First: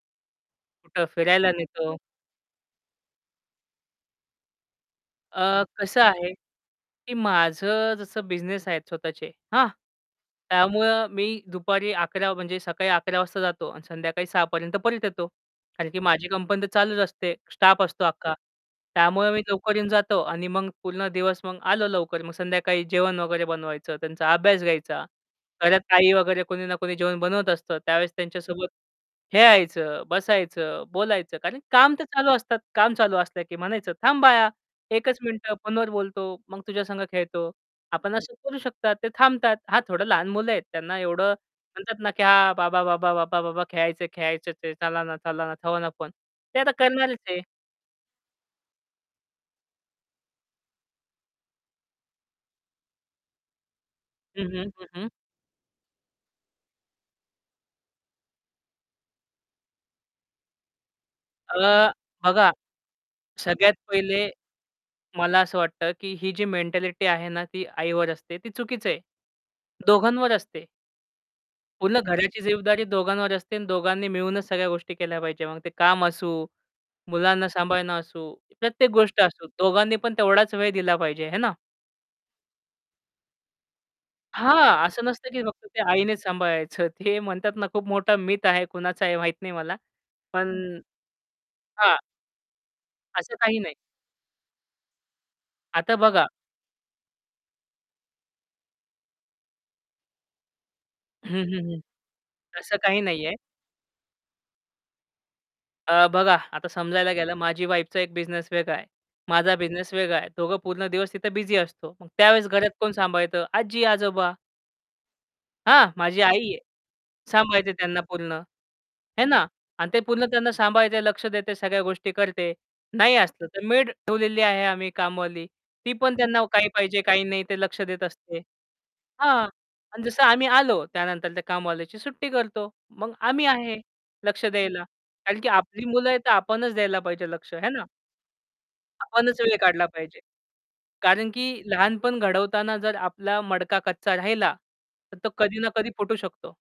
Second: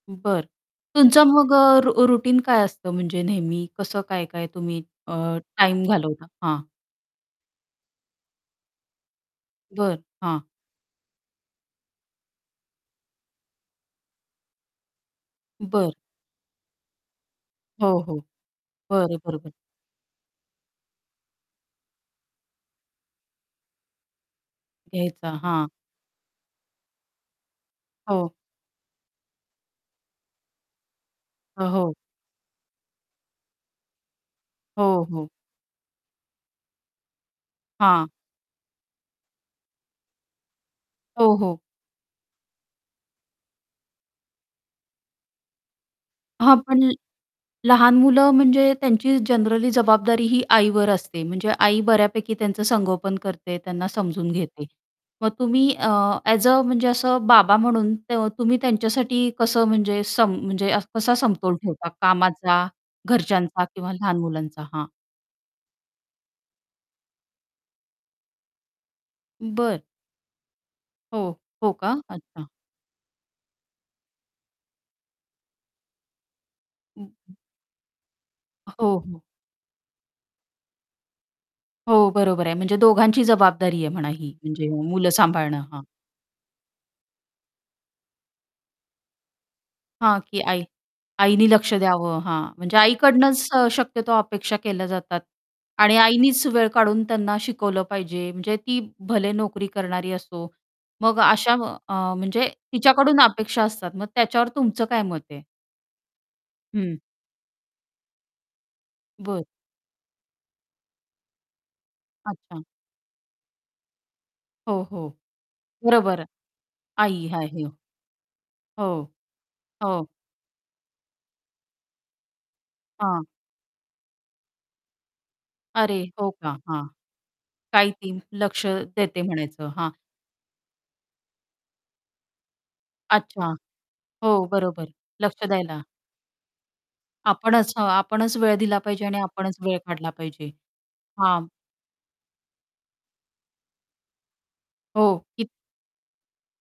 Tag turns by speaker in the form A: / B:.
A: बरं.
B: कुठं
A: तुमचा
B: फिरायला
A: मग अ,
B: नेतो.
A: र रूटीन काय असतं म्हणजे नेहमी कसं काय-काय तुम्ही अ,
B: अ,
A: टाईम
B: कसं
A: घालवता?
B: आहे,
A: हां.
B: की माझं जसं बिझनेस आहेत स्वतःचे. हां,
A: बरं. हां.
B: त्यामुळं मी दुपारी 11:00 म्हणजे सकाळी 11:00 वाजता जातो आणि संध्याकाळी 6:00 पर्यंत परत येतो. कारण
A: बरं.
B: की माझी कंपनी तर चालूच असते, स्टाफ
A: हो,
B: असतो
A: हो.
B: अख्खा.
A: बरं,
B: त्यामुळं
A: बरं,
B: मी
A: बरं.
B: लवकर येऊन जातो आणि मग पूर्ण दिवस मग आलो लवकर मग संध्याकाळी जेवण वगैरे बनवायचं, त्यांचा अभ्यास घ्यायचा.
A: घ्यायचा. हां.
B: घरात ताई वगैरे कोणी ना कोणी जेवण बनवत असतं. त्यावेळेस
A: हो.
B: त्यांच्यासोबत खेळायचं, बसायचं, बोलायचं. कारण
A: अ,
B: काम
A: हो.
B: तर चालू असतात. काम चालू असल्या, की म्हणायचं, "थांब बाळा,
A: हो,
B: 1 च
A: हो.
B: मिनिटं फोनवर बोलतो, मग तुझ्यासंग खेळतो."
A: हां.
B: आपण असं करू शकतात ते थांबतात. हां, थोडं लहान मुलं आहेत. त्यांना एवढं
A: हो, हो.
B: म्हणतात ना, की हां, "बाबा, बाबा, बाबा, बाबा खेळायचं आहे खेळायचचं आहे. चला ना, चला ना. ठेवा ना फोन." पण
A: हां.
B: ते आता
A: पण,
B: करणारच आहे.
A: लहान मुलं म्हणजे त्यांची जनरली जबाबदारी ही आईवर असते, म्हणजे आई बऱ्यापैकी त्यांचं संगोपन करते, त्यांना समजून
B: हं,
A: घेते.
B: हं, हं, हं.
A: मग तुम्ही अ, ॲज अ म्हणजे असं बाबा म्हणून त तुम्ही त्यांच्यासाठी कसं म्हणजे सम म्हणजे कसा समतोल ठेवता
B: अ, बघा.
A: कामाचा, घरच्यांचा
B: सगळ्यात
A: किंवा लहान
B: पहिले,
A: मुलांचा? हां.
B: मला असं वाटतं, की ही जी मेंटॅलिटी आहे ना ती आईवर असते, ती चुकीच आहे.
A: बरं.
B: दोघांवर असते.
A: हो. हो का?
B: पूर्ण घराची
A: अच्छा.
B: जबाबदारी दोघांवर असते आणि दोघांनी मिळूनच सगळ्या गोष्टी केल्या पाहिजे. मग ते काम असू, मुलांना सांभाळणं असू,
A: अ,
B: प्रत्येक
A: हो,
B: गोष्ट
A: हो.
B: असू. दोघांनी पण तेवढाच वेळ दिला पाहिजे. है ना?
A: हो. बरोबर आहे. म्हणजे दोघांची जबाबदारी आहे म्हणा ही, म्हणजे
B: हां. असं
A: मुलं
B: नसतं, की
A: सांभाळणं.
B: फक्त ते
A: हां.
B: आईनेच सांभाळायचं. ते म्हणतात ना खूप मोठा मिथ आहे, कुणाचा आहे माहीत नाही मला,
A: हां, की
B: पण
A: आई आईनी लक्ष
B: हां.
A: द्यावं. हां. म्हणजे
B: असं
A: आईकडनंच
B: काही
A: अ,
B: नाही.
A: शक्यतो अपेक्षा केल्या जातात.
B: आता
A: आणि
B: बघा
A: आईनीच वेळ काढून त्यांना शिकवलं पाहिजे, म्हणजे ती भले नोकरी करणारी असो. मग
B: हं,
A: अशा
B: हं, हं.
A: अ, म्हणजे
B: असं काही
A: तिच्याकडून
B: नाही आहे.
A: अपेक्षा असतात. मग त्याच्यावर तुमचं काय मत आहे?
B: अ, बघा, आता
A: हं.
B: समजायला गेलं माझी वाईफचा एक बिझनेस वेगळा आहे.
A: बरं.
B: माझा बिझनेस वेगळा आहे. दोघं पूर्ण दिवस तिथे बिझी असतो. मग त्यावेळेस
A: अच्छा.
B: घरात कोण सांभाळतं? आजी-आजोबा.
A: हो, हो.
B: हां, माझी
A: बरोबर.
B: आई आहे.
A: आई आहे.
B: सांभाळते त्यांना पूर्ण.
A: हो,
B: है ना. आणि ते
A: हो.
B: पूर्ण त्यांना सांभाळते, लक्ष देते, सगळ्या गोष्टी करते. नाही
A: हां.
B: असतं तर मेड ठेवलेली आहे आम्ही कामवाली. ती
A: अरे,
B: पण
A: हो
B: त्यांना
A: का.
B: काही
A: हां.
B: पाहिजे, काही नाही ते लक्ष
A: काय
B: देत
A: ती
B: असते.
A: लक्ष देते
B: हां.
A: म्हणायचं. हां.
B: अन जसं आम्ही आलो त्यानंतर त्या कामवालीची सुट्टी करतो. मग आम्ही
A: अच्छा.
B: आहे
A: हो.
B: लक्ष द्यायला.
A: बरोबर.
B: कारण
A: लक्ष
B: की
A: द्यायला.
B: आपली मुलं आहेत, तर आपणच द्यायला पाहिजे लक्ष है
A: आपणच
B: ना?
A: हं, आपणच वेळ दिला पाहिजे आणि
B: आपणच वेळ
A: आपणच वेळ
B: काढला
A: काढला
B: पाहिजे.
A: पाहिजे.
B: कारण
A: हां.
B: की लहानपण घडवताना जर आपला मडका कच्चा राहिला,
A: हो.
B: तर तो
A: कि
B: कधी ना कधी फुटू शकतो.